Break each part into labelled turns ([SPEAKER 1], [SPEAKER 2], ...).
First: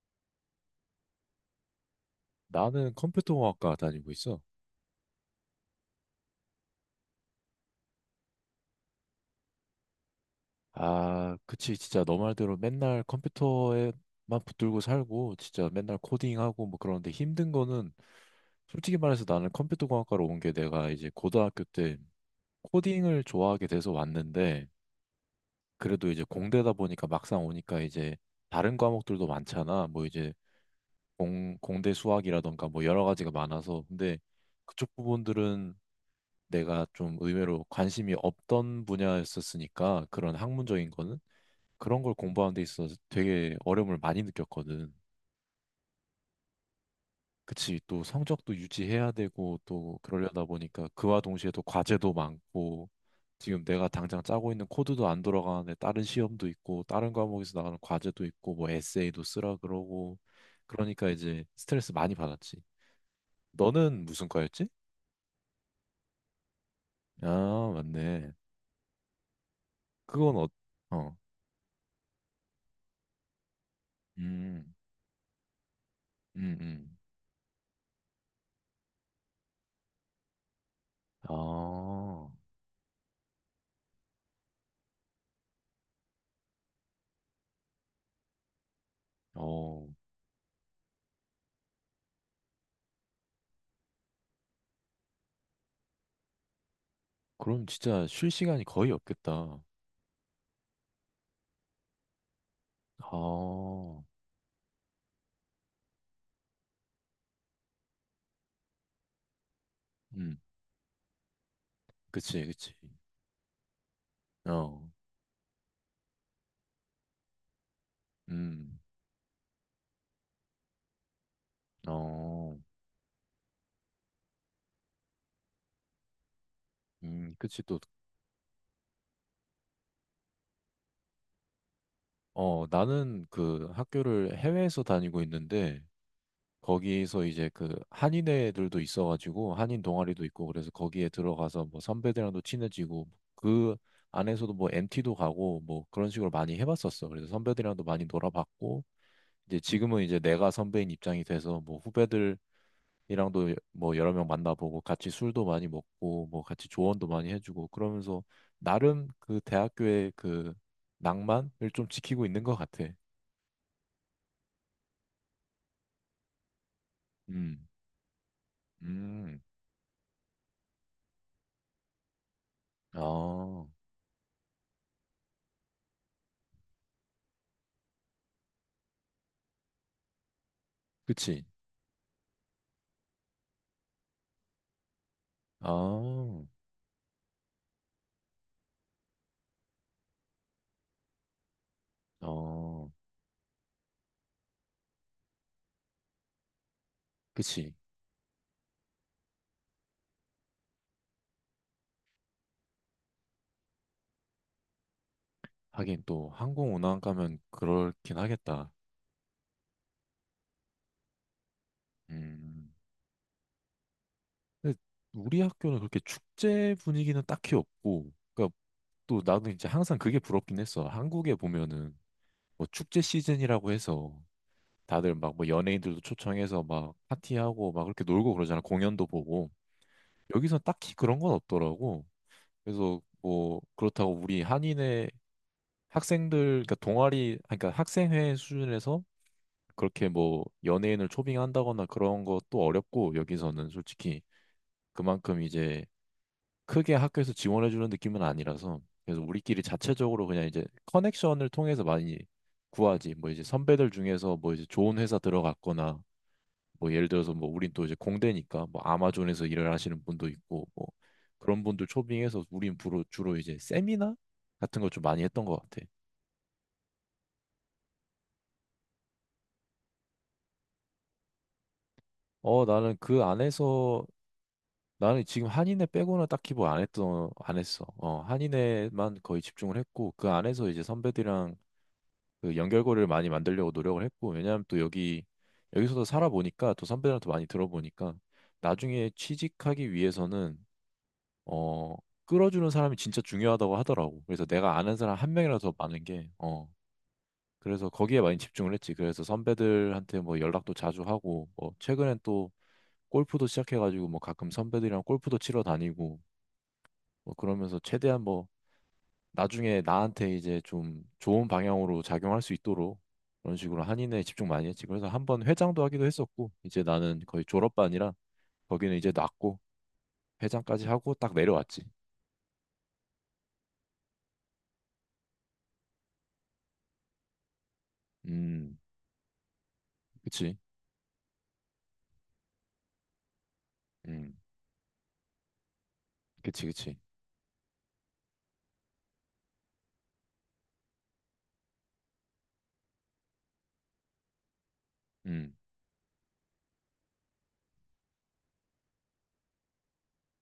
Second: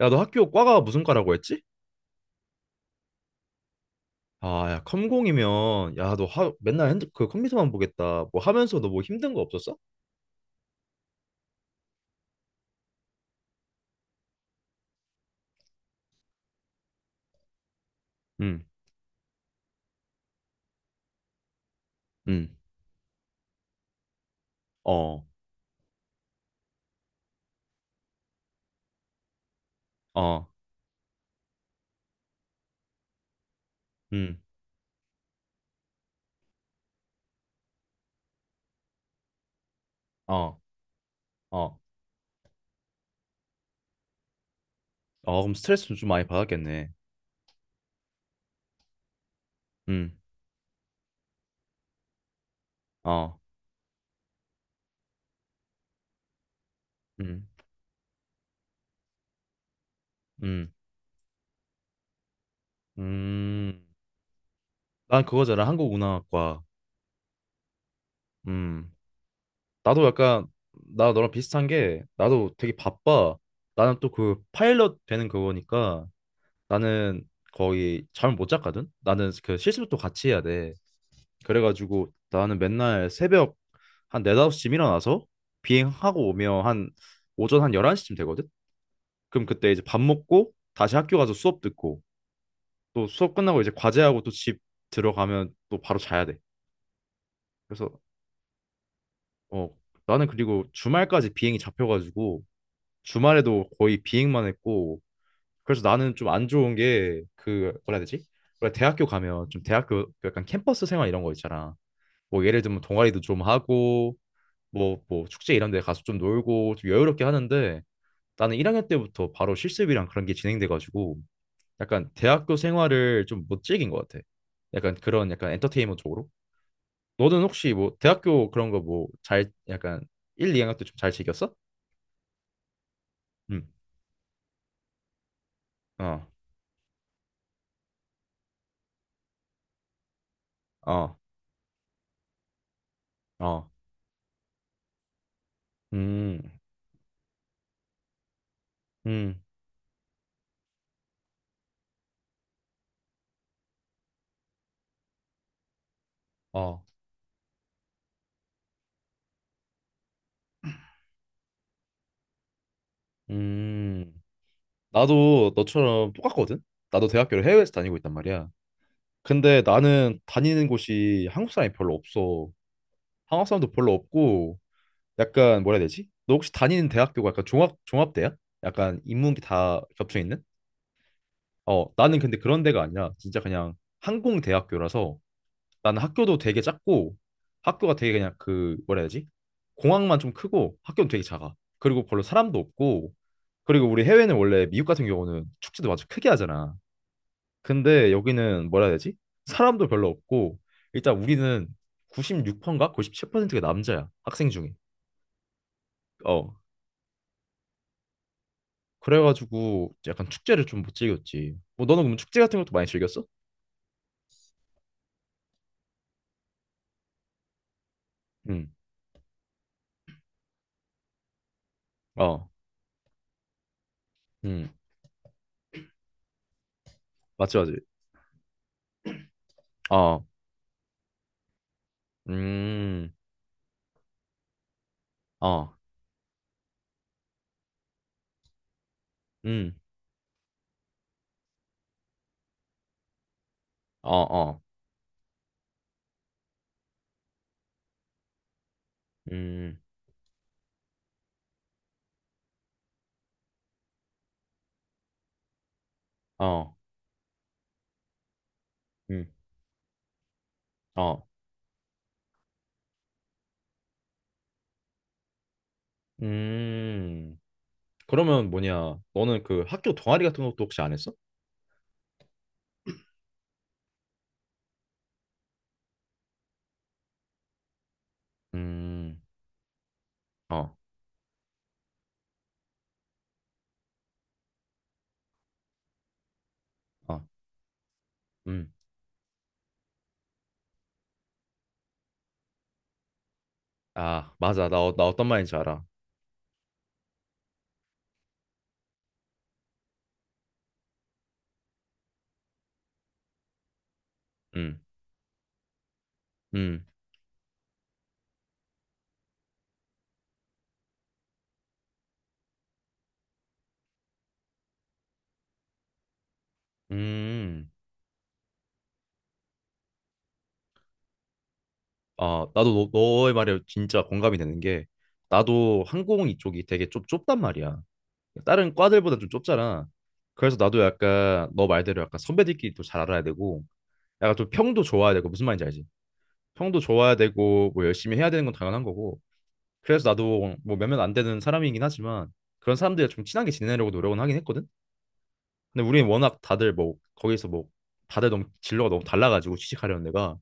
[SPEAKER 1] 야, 너 학교 과가 무슨 과라고 했지?
[SPEAKER 2] 나는 컴퓨터공학과 다니고 있어.
[SPEAKER 1] 아, 야, 컴공이면 야, 너 맨날 그 컴퓨터만 보겠다. 뭐 하면서 너 뭐 힘든 거 없었어?
[SPEAKER 2] 아, 그치. 진짜 너 말대로 맨날 컴퓨터에만 붙들고 살고, 진짜 맨날 코딩하고 뭐 그런데 힘든 거는
[SPEAKER 1] 응,
[SPEAKER 2] 솔직히 말해서 나는 컴퓨터공학과로 온 게 내가 이제 고등학교 때
[SPEAKER 1] 응,
[SPEAKER 2] 코딩을 좋아하게 돼서 왔는데,
[SPEAKER 1] 어,
[SPEAKER 2] 그래도 이제 공대다 보니까 막상 오니까 이제 다른 과목들도 많잖아. 뭐 이제
[SPEAKER 1] 어,
[SPEAKER 2] 공대 수학이라던가 뭐 여러 가지가 많아서. 근데
[SPEAKER 1] 응,
[SPEAKER 2] 그쪽 부분들은 내가 좀 의외로 관심이 없던 분야였었으니까 그런
[SPEAKER 1] 어,
[SPEAKER 2] 학문적인 거는
[SPEAKER 1] 어,
[SPEAKER 2] 그런 걸 공부하는 데 있어서 되게 어려움을 많이 느꼈거든.
[SPEAKER 1] 어, 그럼 스트레스 좀 많이 받았겠네.
[SPEAKER 2] 그치, 또 성적도 유지해야 되고 또
[SPEAKER 1] 응,
[SPEAKER 2] 그러려다 보니까 그와 동시에 또 과제도 많고
[SPEAKER 1] 어,
[SPEAKER 2] 지금 내가 당장 짜고 있는 코드도 안 돌아가는데 다른 시험도 있고 다른
[SPEAKER 1] 응,
[SPEAKER 2] 과목에서 나가는 과제도 있고 뭐 에세이도 쓰라 그러고
[SPEAKER 1] 응,
[SPEAKER 2] 그러니까 이제 스트레스 많이 받았지.
[SPEAKER 1] 음,
[SPEAKER 2] 너는 무슨 과였지?
[SPEAKER 1] 난 그거잖아, 한국운항학과.
[SPEAKER 2] 아, 맞네.
[SPEAKER 1] 음, 나도
[SPEAKER 2] 그건
[SPEAKER 1] 약간
[SPEAKER 2] 어,
[SPEAKER 1] 나
[SPEAKER 2] 어,
[SPEAKER 1] 너랑 비슷한 게 나도 되게 바빠. 나는 또 그
[SPEAKER 2] 음,
[SPEAKER 1] 파일럿 되는 그거니까
[SPEAKER 2] 음, 음.
[SPEAKER 1] 나는 거의 잠을 못 잤거든. 나는 그 실습도 같이 해야 돼.
[SPEAKER 2] 아,
[SPEAKER 1] 그래가지고 나는 맨날 새벽 한 4, 5시쯤 일어나서 비행하고 오면 한 오전 한 11시쯤 되거든? 그럼 그때 이제
[SPEAKER 2] 어,
[SPEAKER 1] 밥 먹고 다시 학교 가서 수업 듣고 또 수업 끝나고 이제 과제하고 또 집 들어가면 또 바로 자야 돼.
[SPEAKER 2] 그럼
[SPEAKER 1] 그래서
[SPEAKER 2] 진짜 쉴 시간이 거의 없겠다.
[SPEAKER 1] 어 나는 그리고 주말까지 비행이 잡혀가지고 주말에도 거의
[SPEAKER 2] 아,
[SPEAKER 1] 비행만 했고 그래서 나는 좀 안 좋은 게 그 뭐라 해야 되지? 원래 대학교 가면 좀 대학교
[SPEAKER 2] 음,
[SPEAKER 1] 약간 캠퍼스 생활 이런 거 있잖아. 뭐
[SPEAKER 2] 그치,
[SPEAKER 1] 예를
[SPEAKER 2] 그치.
[SPEAKER 1] 들면 동아리도 좀 하고
[SPEAKER 2] 어,
[SPEAKER 1] 뭐 축제 이런 데 가서 좀 놀고 좀 여유롭게 하는데 나는
[SPEAKER 2] 음,
[SPEAKER 1] 1학년 때부터 바로 실습이랑 그런 게 진행돼가지고 약간 대학교
[SPEAKER 2] 어,
[SPEAKER 1] 생활을 좀 못 즐긴 것 같아. 약간 그런 약간 엔터테인먼트 쪽으로. 너는
[SPEAKER 2] 그치.
[SPEAKER 1] 혹시
[SPEAKER 2] 또,
[SPEAKER 1] 뭐 대학교 그런 거 뭐 잘 약간 1, 2학년 때 좀 잘 즐겼어?
[SPEAKER 2] 어, 나는
[SPEAKER 1] 응.
[SPEAKER 2] 그 학교를 해외에서 다니고 있는데,
[SPEAKER 1] 어.
[SPEAKER 2] 거기서 이제 그 한인애들도 있어가지고, 한인 동아리도 있고, 그래서 거기에
[SPEAKER 1] 어.
[SPEAKER 2] 들어가서 뭐 선배들이랑도 친해지고,
[SPEAKER 1] 어.
[SPEAKER 2] 그 안에서도 뭐엠 t 도 가고, 뭐 그런 식으로
[SPEAKER 1] 음.
[SPEAKER 2] 많이 해봤었어. 그래서 선배들이랑도 많이 놀아봤고,
[SPEAKER 1] 음.
[SPEAKER 2] 이제 지금은 이제 내가 선배인 입장이 돼서 뭐 후배들이랑도 뭐 여러 명 만나보고 같이 술도 많이 먹고 뭐 같이
[SPEAKER 1] 어.
[SPEAKER 2] 조언도 많이 해주고 그러면서 나름 그 대학교의 그 낭만을 좀 지키고 있는 것 같아.
[SPEAKER 1] 음. 나도 너처럼 똑같거든. 나도 대학교를
[SPEAKER 2] 음,
[SPEAKER 1] 해외에서 다니고 있단 말이야.
[SPEAKER 2] 음,
[SPEAKER 1] 근데 나는 다니는 곳이 한국 사람이 별로 없어. 한국
[SPEAKER 2] 아,
[SPEAKER 1] 사람도 별로 없고 약간 뭐라 해야 되지? 너 혹시 다니는 대학교가 약간 종합대야? 약간 인문비 다 겹쳐 있는?
[SPEAKER 2] 그치.
[SPEAKER 1] 어, 나는 근데 그런 데가 아니라 진짜 그냥 항공 대학교라서 나는
[SPEAKER 2] 아,
[SPEAKER 1] 학교도 되게 작고 학교가 되게 그냥 그 뭐라 해야 되지? 공항만 좀 크고 학교는 되게 작아. 그리고 별로 사람도
[SPEAKER 2] 어,
[SPEAKER 1] 없고 그리고 우리 해외는 원래 미국 같은 경우는 축제도 아주 크게 하잖아.
[SPEAKER 2] 그치.
[SPEAKER 1] 근데 여기는 뭐라 해야 되지? 사람도 별로 없고 일단 우리는 96%인가 97%가 남자야 학생 중에.
[SPEAKER 2] 하긴 또
[SPEAKER 1] 어
[SPEAKER 2] 항공 운항 가면 그렇긴 하겠다.
[SPEAKER 1] 그래가지고 약간 축제를 좀 못 즐겼지. 뭐 너는 그럼 축제 같은 것도
[SPEAKER 2] 음.
[SPEAKER 1] 많이 즐겼어?
[SPEAKER 2] 근데 우리 학교는 그렇게 축제 분위기는 딱히 없고, 그러니까
[SPEAKER 1] 응.
[SPEAKER 2] 또 나는 이제 항상 그게 부럽긴 했어. 한국에 보면은
[SPEAKER 1] 어.
[SPEAKER 2] 뭐 축제 시즌이라고 해서
[SPEAKER 1] 응.
[SPEAKER 2] 다들 막 뭐 연예인들도 초청해서 막
[SPEAKER 1] 맞지,
[SPEAKER 2] 파티하고
[SPEAKER 1] 맞지.
[SPEAKER 2] 막 그렇게 놀고 그러잖아. 공연도 보고.
[SPEAKER 1] 어.
[SPEAKER 2] 여기서 딱히 그런 건 없더라고. 그래서
[SPEAKER 1] 음.
[SPEAKER 2] 뭐 그렇다고 우리 한인의
[SPEAKER 1] 어.
[SPEAKER 2] 학생들, 그러니까 동아리, 그러니까 학생회 수준에서
[SPEAKER 1] 음.
[SPEAKER 2] 그렇게 뭐 연예인을 초빙한다거나 그런 것도 어렵고 여기서는
[SPEAKER 1] 어,
[SPEAKER 2] 솔직히
[SPEAKER 1] 어.
[SPEAKER 2] 그만큼 이제 크게 학교에서 지원해 주는 느낌은 아니라서 그래서 우리끼리
[SPEAKER 1] 음.
[SPEAKER 2] 자체적으로 그냥 이제 커넥션을 통해서 많이 구하지 뭐 이제 선배들 중에서 뭐 이제 좋은 회사 들어갔거나
[SPEAKER 1] 어.
[SPEAKER 2] 뭐 예를 들어서 뭐 우린 또 이제 공대니까 뭐
[SPEAKER 1] 음.
[SPEAKER 2] 아마존에서 일을 하시는 분도 있고 뭐
[SPEAKER 1] 어.
[SPEAKER 2] 그런 분들 초빙해서 우린 주로 이제 세미나 같은 걸 좀 많이 했던 것 같아.
[SPEAKER 1] 음. 그러면 뭐냐? 너는 그 학교 동아리 같은 것도 혹시 안 했어?
[SPEAKER 2] 어 나는 그 안에서 나는 지금 한인회 빼고는 딱히 뭐 안 했어. 어 한인회만
[SPEAKER 1] 음.
[SPEAKER 2] 거의 집중을 했고 그 안에서
[SPEAKER 1] 어.
[SPEAKER 2] 이제 선배들이랑 그 연결고리를 많이 만들려고 노력을 했고 왜냐하면 또 여기서도 살아보니까 또
[SPEAKER 1] 어.
[SPEAKER 2] 선배들한테 많이 들어보니까
[SPEAKER 1] 음.
[SPEAKER 2] 나중에 취직하기 위해서는 어 끌어주는 사람이 진짜 중요하다고 하더라고
[SPEAKER 1] 아,
[SPEAKER 2] 그래서
[SPEAKER 1] 맞아.
[SPEAKER 2] 내가 아는
[SPEAKER 1] 나
[SPEAKER 2] 사람
[SPEAKER 1] 어떤
[SPEAKER 2] 한
[SPEAKER 1] 말인지
[SPEAKER 2] 명이라도 더
[SPEAKER 1] 알아.
[SPEAKER 2] 많은 게 그래서 거기에 많이 집중을 했지 그래서 선배들한테 뭐 연락도 자주 하고 뭐 최근엔 또 골프도 시작해가지고 뭐 가끔
[SPEAKER 1] 음.
[SPEAKER 2] 선배들이랑 골프도 치러 다니고
[SPEAKER 1] 음.
[SPEAKER 2] 뭐 그러면서 최대한 뭐 나중에 나한테 이제 좀 좋은 방향으로 작용할 수 있도록 그런 식으로 한인회에 집중 많이 했지. 그래서 한번 회장도 하기도 했었고, 이제 나는 거의
[SPEAKER 1] 음.
[SPEAKER 2] 졸업반이라 거기는 이제 놨고 회장까지 하고 딱 내려왔지.
[SPEAKER 1] 아, 나도 너의 말에 진짜 공감이 되는 게 나도 항공 이쪽이 되게 좀 좁단 말이야. 다른
[SPEAKER 2] 음,
[SPEAKER 1] 과들보다 좀 좁잖아. 그래서
[SPEAKER 2] 그치.
[SPEAKER 1] 나도 약간 너 말대로 약간 선배들끼리 또 잘 알아야 되고
[SPEAKER 2] 음,
[SPEAKER 1] 약간 좀 평도 좋아야 되고 무슨 말인지 알지?
[SPEAKER 2] 그치,
[SPEAKER 1] 평도
[SPEAKER 2] 그치.
[SPEAKER 1] 좋아야 되고 뭐 열심히 해야 되는 건 당연한 거고 그래서 나도 뭐 몇몇 안 되는 사람이긴 하지만 그런 사람들이랑 좀 친하게 지내려고 노력은 하긴 했거든.
[SPEAKER 2] 음,
[SPEAKER 1] 근데 우리는 워낙 다들 뭐 거기서 뭐 다들 너무 진로가 너무 달라가지고 취직하려는 데가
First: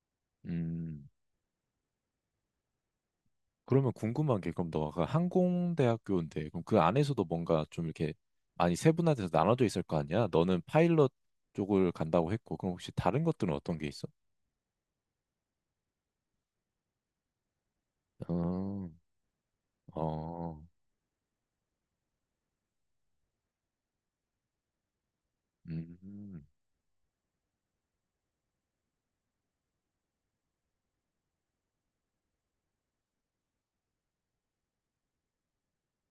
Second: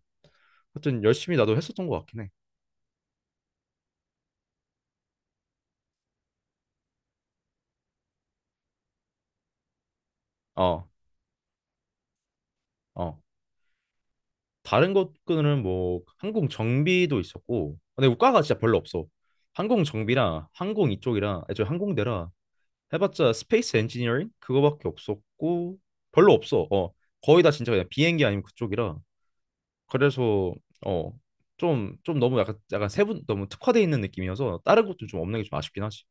[SPEAKER 1] 하여튼
[SPEAKER 2] 음.
[SPEAKER 1] 열심히 나도 했었던 것 같긴 해.
[SPEAKER 2] 그러면 궁금한 게 그럼 너가 그 항공대학교인데 그럼 그 안에서도 뭔가 좀 이렇게 많이 세분화돼서 나눠져 있을 거 아니야? 너는
[SPEAKER 1] 어,
[SPEAKER 2] 파일럿 쪽을 간다고 했고, 그럼 혹시
[SPEAKER 1] 어.
[SPEAKER 2] 다른 것들은 어떤 게 있어?
[SPEAKER 1] 다른 것들은 뭐 항공 정비도 있었고 근데 우과가 진짜 별로
[SPEAKER 2] 어,
[SPEAKER 1] 없어. 항공 정비랑
[SPEAKER 2] 어,
[SPEAKER 1] 항공 이쪽이랑 저 항공대라 해봤자 스페이스 엔지니어링 그거밖에 없었고 별로
[SPEAKER 2] 음.
[SPEAKER 1] 없어. 거의 다 진짜 그냥 비행기 아니면 그쪽이라 그래서 어 좀 너무 약간 세분 너무 특화돼 있는 느낌이어서 다른 것도 좀 없는 게 좀 아쉽긴 하지.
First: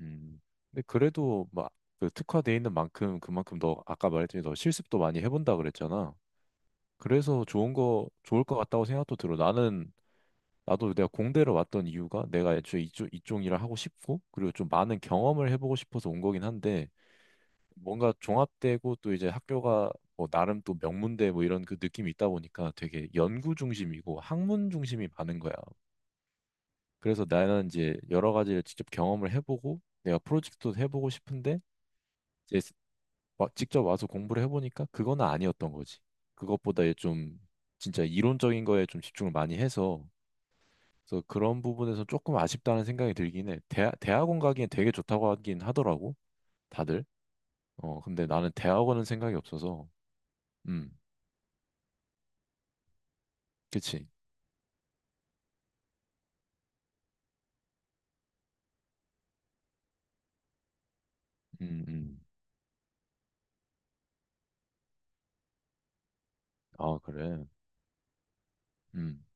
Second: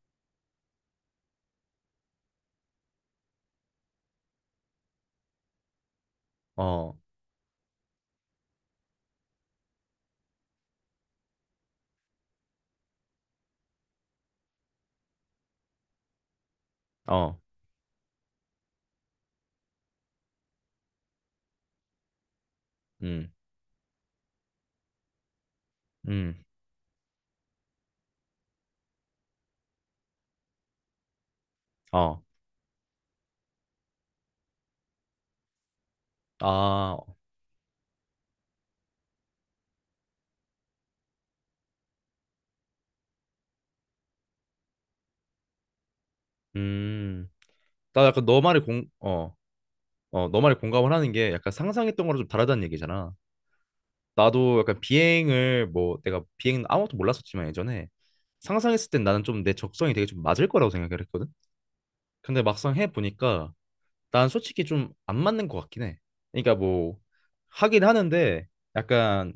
[SPEAKER 2] 음. 근데 그래도 막그 특화돼 있는 만큼 그만큼 너 아까 말했더니 너 실습도 많이 해본다 그랬잖아. 그래서 좋은 거 좋을 것 같다고 생각도 들어. 나는 나도 내가 공대를 왔던 이유가 내가 애초에 이쪽 일을 하고 싶고 그리고 좀 많은 경험을 해보고 싶어서 온 거긴 한데 뭔가 종합되고 또 이제 학교가 뭐 나름 또 명문대 뭐 이런 그 느낌이 있다 보니까 되게
[SPEAKER 1] 어어음음어아음 나
[SPEAKER 2] 연구 중심이고 학문 중심이 많은 거야. 그래서 나는 이제 여러 가지를 직접 경험을 해보고 내가 프로젝트도 해보고 싶은데 직접 와서 공부를 해보니까 그거는 아니었던 거지. 그것보다 얘좀 진짜 이론적인 거에 좀 집중을 많이 해서 그래서 그런 부분에서 조금 아쉽다는 생각이 들긴 해. 대학원 가기엔 되게 좋다고 하긴 하더라고. 다들. 어, 근데
[SPEAKER 1] 약간 너
[SPEAKER 2] 나는
[SPEAKER 1] 말이
[SPEAKER 2] 대학원은
[SPEAKER 1] 공어
[SPEAKER 2] 생각이 없어서.
[SPEAKER 1] 어, 너 말에
[SPEAKER 2] 음,
[SPEAKER 1] 공감을 하는 게 약간 상상했던 거랑 좀 다르다는 얘기잖아.
[SPEAKER 2] 그치.
[SPEAKER 1] 나도 약간 비행을 뭐 내가 비행 아무것도 몰랐었지만 예전에 상상했을 땐 나는 좀 내 적성이 되게 좀 맞을 거라고 생각을 했거든.
[SPEAKER 2] 음, 음.
[SPEAKER 1] 근데 막상 해 보니까 난 솔직히 좀 안 맞는 것 같긴 해. 그러니까
[SPEAKER 2] 아,
[SPEAKER 1] 뭐
[SPEAKER 2] 그래.
[SPEAKER 1] 하긴 하는데
[SPEAKER 2] 음,
[SPEAKER 1] 약간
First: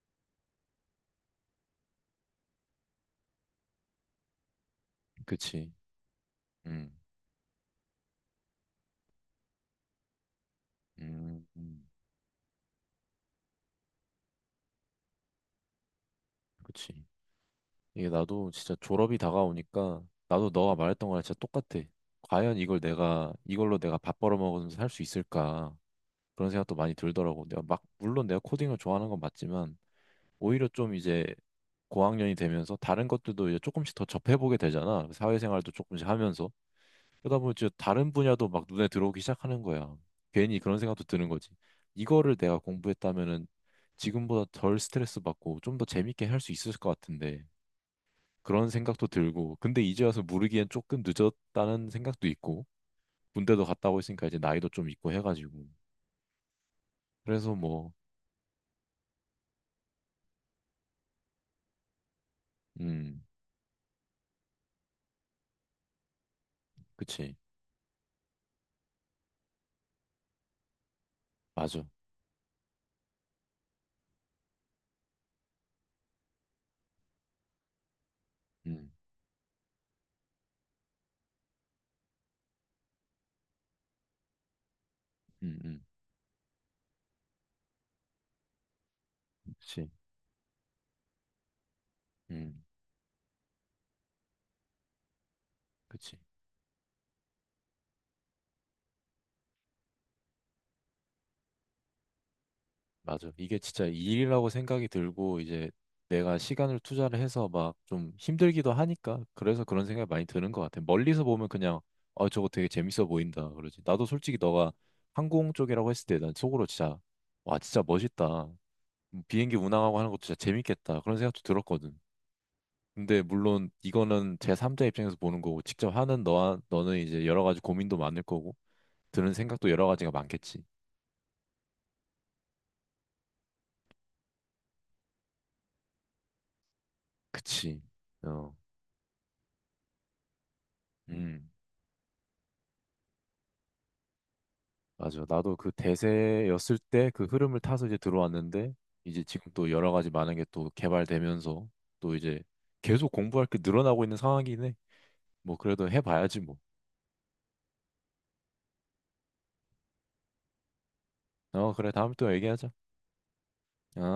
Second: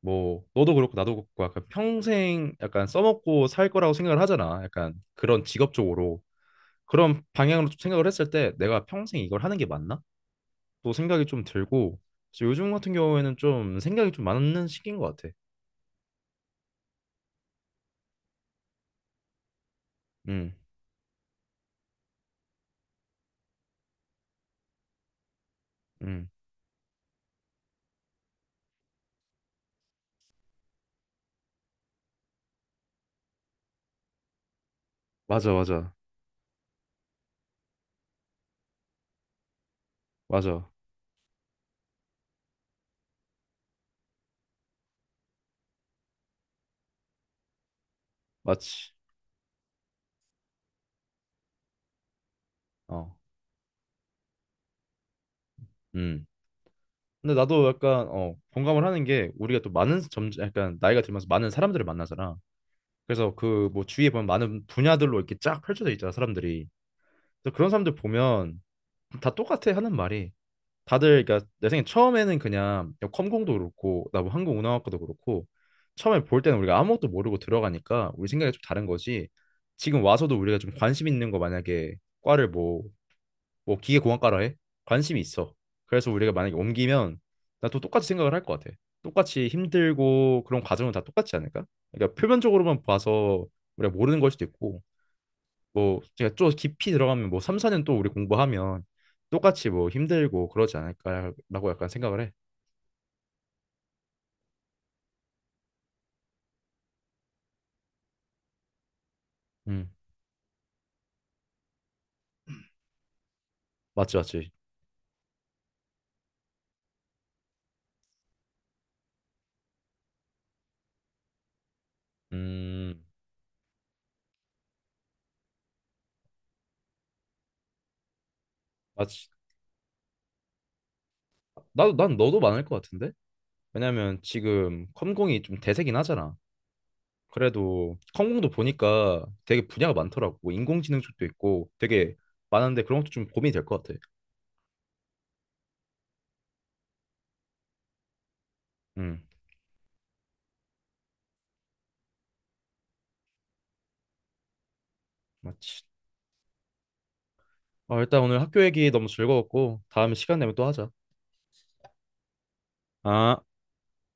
[SPEAKER 1] 뭐 너도 그렇고 나도 그렇고 약간 평생 약간 써먹고 살 거라고 생각을 하잖아. 약간 그런
[SPEAKER 2] 그치.
[SPEAKER 1] 직업적으로
[SPEAKER 2] 음,
[SPEAKER 1] 그런 방향으로 좀 생각을 했을 때 내가 평생 이걸 하는 게 맞나? 또 생각이 좀
[SPEAKER 2] 음, 음.
[SPEAKER 1] 들고 그래서 요즘 같은 경우에는 좀 생각이 좀 많은 시기인 것 같아.
[SPEAKER 2] 그치. 이게 나도 진짜 졸업이 다가오니까 나도
[SPEAKER 1] 음,
[SPEAKER 2] 너가 말했던 거랑 진짜 똑같아. 과연 이걸 내가 이걸로 내가 밥 벌어 먹으면서 살 수 있을까?
[SPEAKER 1] 음,
[SPEAKER 2] 그런 생각도 많이 들더라고. 내가 막 물론 내가 코딩을 좋아하는 건 맞지만 오히려 좀 이제 고학년이 되면서 다른 것들도 이제 조금씩 더 접해보게 되잖아.
[SPEAKER 1] 맞아,
[SPEAKER 2] 사회생활도
[SPEAKER 1] 맞아,
[SPEAKER 2] 조금씩 하면서 그러다 보면 이제 다른 분야도 막 눈에 들어오기 시작하는 거야. 괜히
[SPEAKER 1] 맞아,
[SPEAKER 2] 그런 생각도 드는 거지. 이거를 내가 공부했다면은 지금보다 덜 스트레스 받고 좀 더 재밌게 할 수 있을 것 같은데. 그런
[SPEAKER 1] 맞지.
[SPEAKER 2] 생각도 들고 근데 이제 와서 모르기엔 조금 늦었다는 생각도 있고
[SPEAKER 1] 어,
[SPEAKER 2] 군대도 갔다 오고 있으니까 이제 나이도 좀 있고 해가지고
[SPEAKER 1] 음. 근데
[SPEAKER 2] 그래서
[SPEAKER 1] 나도
[SPEAKER 2] 뭐
[SPEAKER 1] 약간 공감을 하는 게 우리가 또 많은 점 약간 나이가 들면서 많은 사람들을 만나잖아.
[SPEAKER 2] 음
[SPEAKER 1] 그래서 그 뭐 주위에 보면 많은 분야들로 이렇게 쫙 펼쳐져 있잖아 사람들이.
[SPEAKER 2] 그치
[SPEAKER 1] 그래서 그런 사람들 보면 다 똑같아 하는 말이, 다들 그러니까 내
[SPEAKER 2] 맞아
[SPEAKER 1] 생각엔 처음에는 그냥 컴공도 그렇고 나뭐 항공운항학과도 그렇고 처음에 볼 때는 우리가 아무것도 모르고 들어가니까 우리 생각이 좀 다른 거지. 지금 와서도 우리가 좀 관심 있는 거 만약에 과를 뭐 기계공학과라 해. 관심이 있어.
[SPEAKER 2] 음음음
[SPEAKER 1] 그래서 우리가 만약에 옮기면 나 또 똑같이 생각을 할 것 같아. 똑같이
[SPEAKER 2] 그치
[SPEAKER 1] 힘들고 그런 과정은 다 똑같지 않을까. 그러니까
[SPEAKER 2] 음
[SPEAKER 1] 표면적으로만 봐서 우리가 모르는 걸 수도 있고 뭐
[SPEAKER 2] 그치
[SPEAKER 1] 그러니까 좀 깊이 들어가면 뭐 3, 4년 또 우리 공부하면 똑같이 뭐 힘들고 그러지 않을까라고 약간 생각을 해.
[SPEAKER 2] 맞아 이게 진짜 일이라고 생각이 들고 이제 내가 시간을 투자를 해서 막 좀 힘들기도 하니까 그래서 그런
[SPEAKER 1] 음,
[SPEAKER 2] 생각이 많이 드는 것 같아 멀리서 보면 그냥 어 저거 되게 재밌어 보인다 그러지 나도
[SPEAKER 1] 맞지,
[SPEAKER 2] 솔직히
[SPEAKER 1] 맞지.
[SPEAKER 2] 너가 항공 쪽이라고 했을 때 난 속으로 진짜 와 진짜 멋있다 비행기 운항하고 하는 것도 진짜 재밌겠다. 그런 생각도 들었거든.
[SPEAKER 1] 음,
[SPEAKER 2] 근데 물론 이거는 제3자 입장에서 보는 거고 직접 하는 너와 너는 이제 여러 가지 고민도 많을 거고
[SPEAKER 1] 맞지.
[SPEAKER 2] 드는 생각도 여러 가지가 많겠지.
[SPEAKER 1] 나도 난 너도 많을 것 같은데? 왜냐면 지금 컴공이 좀 대세긴 하잖아.
[SPEAKER 2] 그치.
[SPEAKER 1] 그래도 컴공도
[SPEAKER 2] 어.
[SPEAKER 1] 보니까 되게 분야가 많더라고. 뭐 인공지능 쪽도
[SPEAKER 2] 음.
[SPEAKER 1] 있고 되게 많은데 그런 것도 좀 고민이 될 것 같아.
[SPEAKER 2] 맞아. 나도 그 대세였을 때 그 흐름을 타서 이제 들어왔는데
[SPEAKER 1] 음,
[SPEAKER 2] 이제 지금 또 여러 가지 많은 게 또 개발되면서 또 이제 계속 공부할 게 늘어나고 있는 상황이긴 해. 뭐
[SPEAKER 1] 맞지.
[SPEAKER 2] 그래도 해봐야지 뭐.
[SPEAKER 1] 어, 일단 오늘 학교 얘기 너무 즐거웠고 다음에 시간 되면 또 하자.
[SPEAKER 2] 어, 그래. 다음에 또 얘기하자.
[SPEAKER 1] 아.
[SPEAKER 2] 어.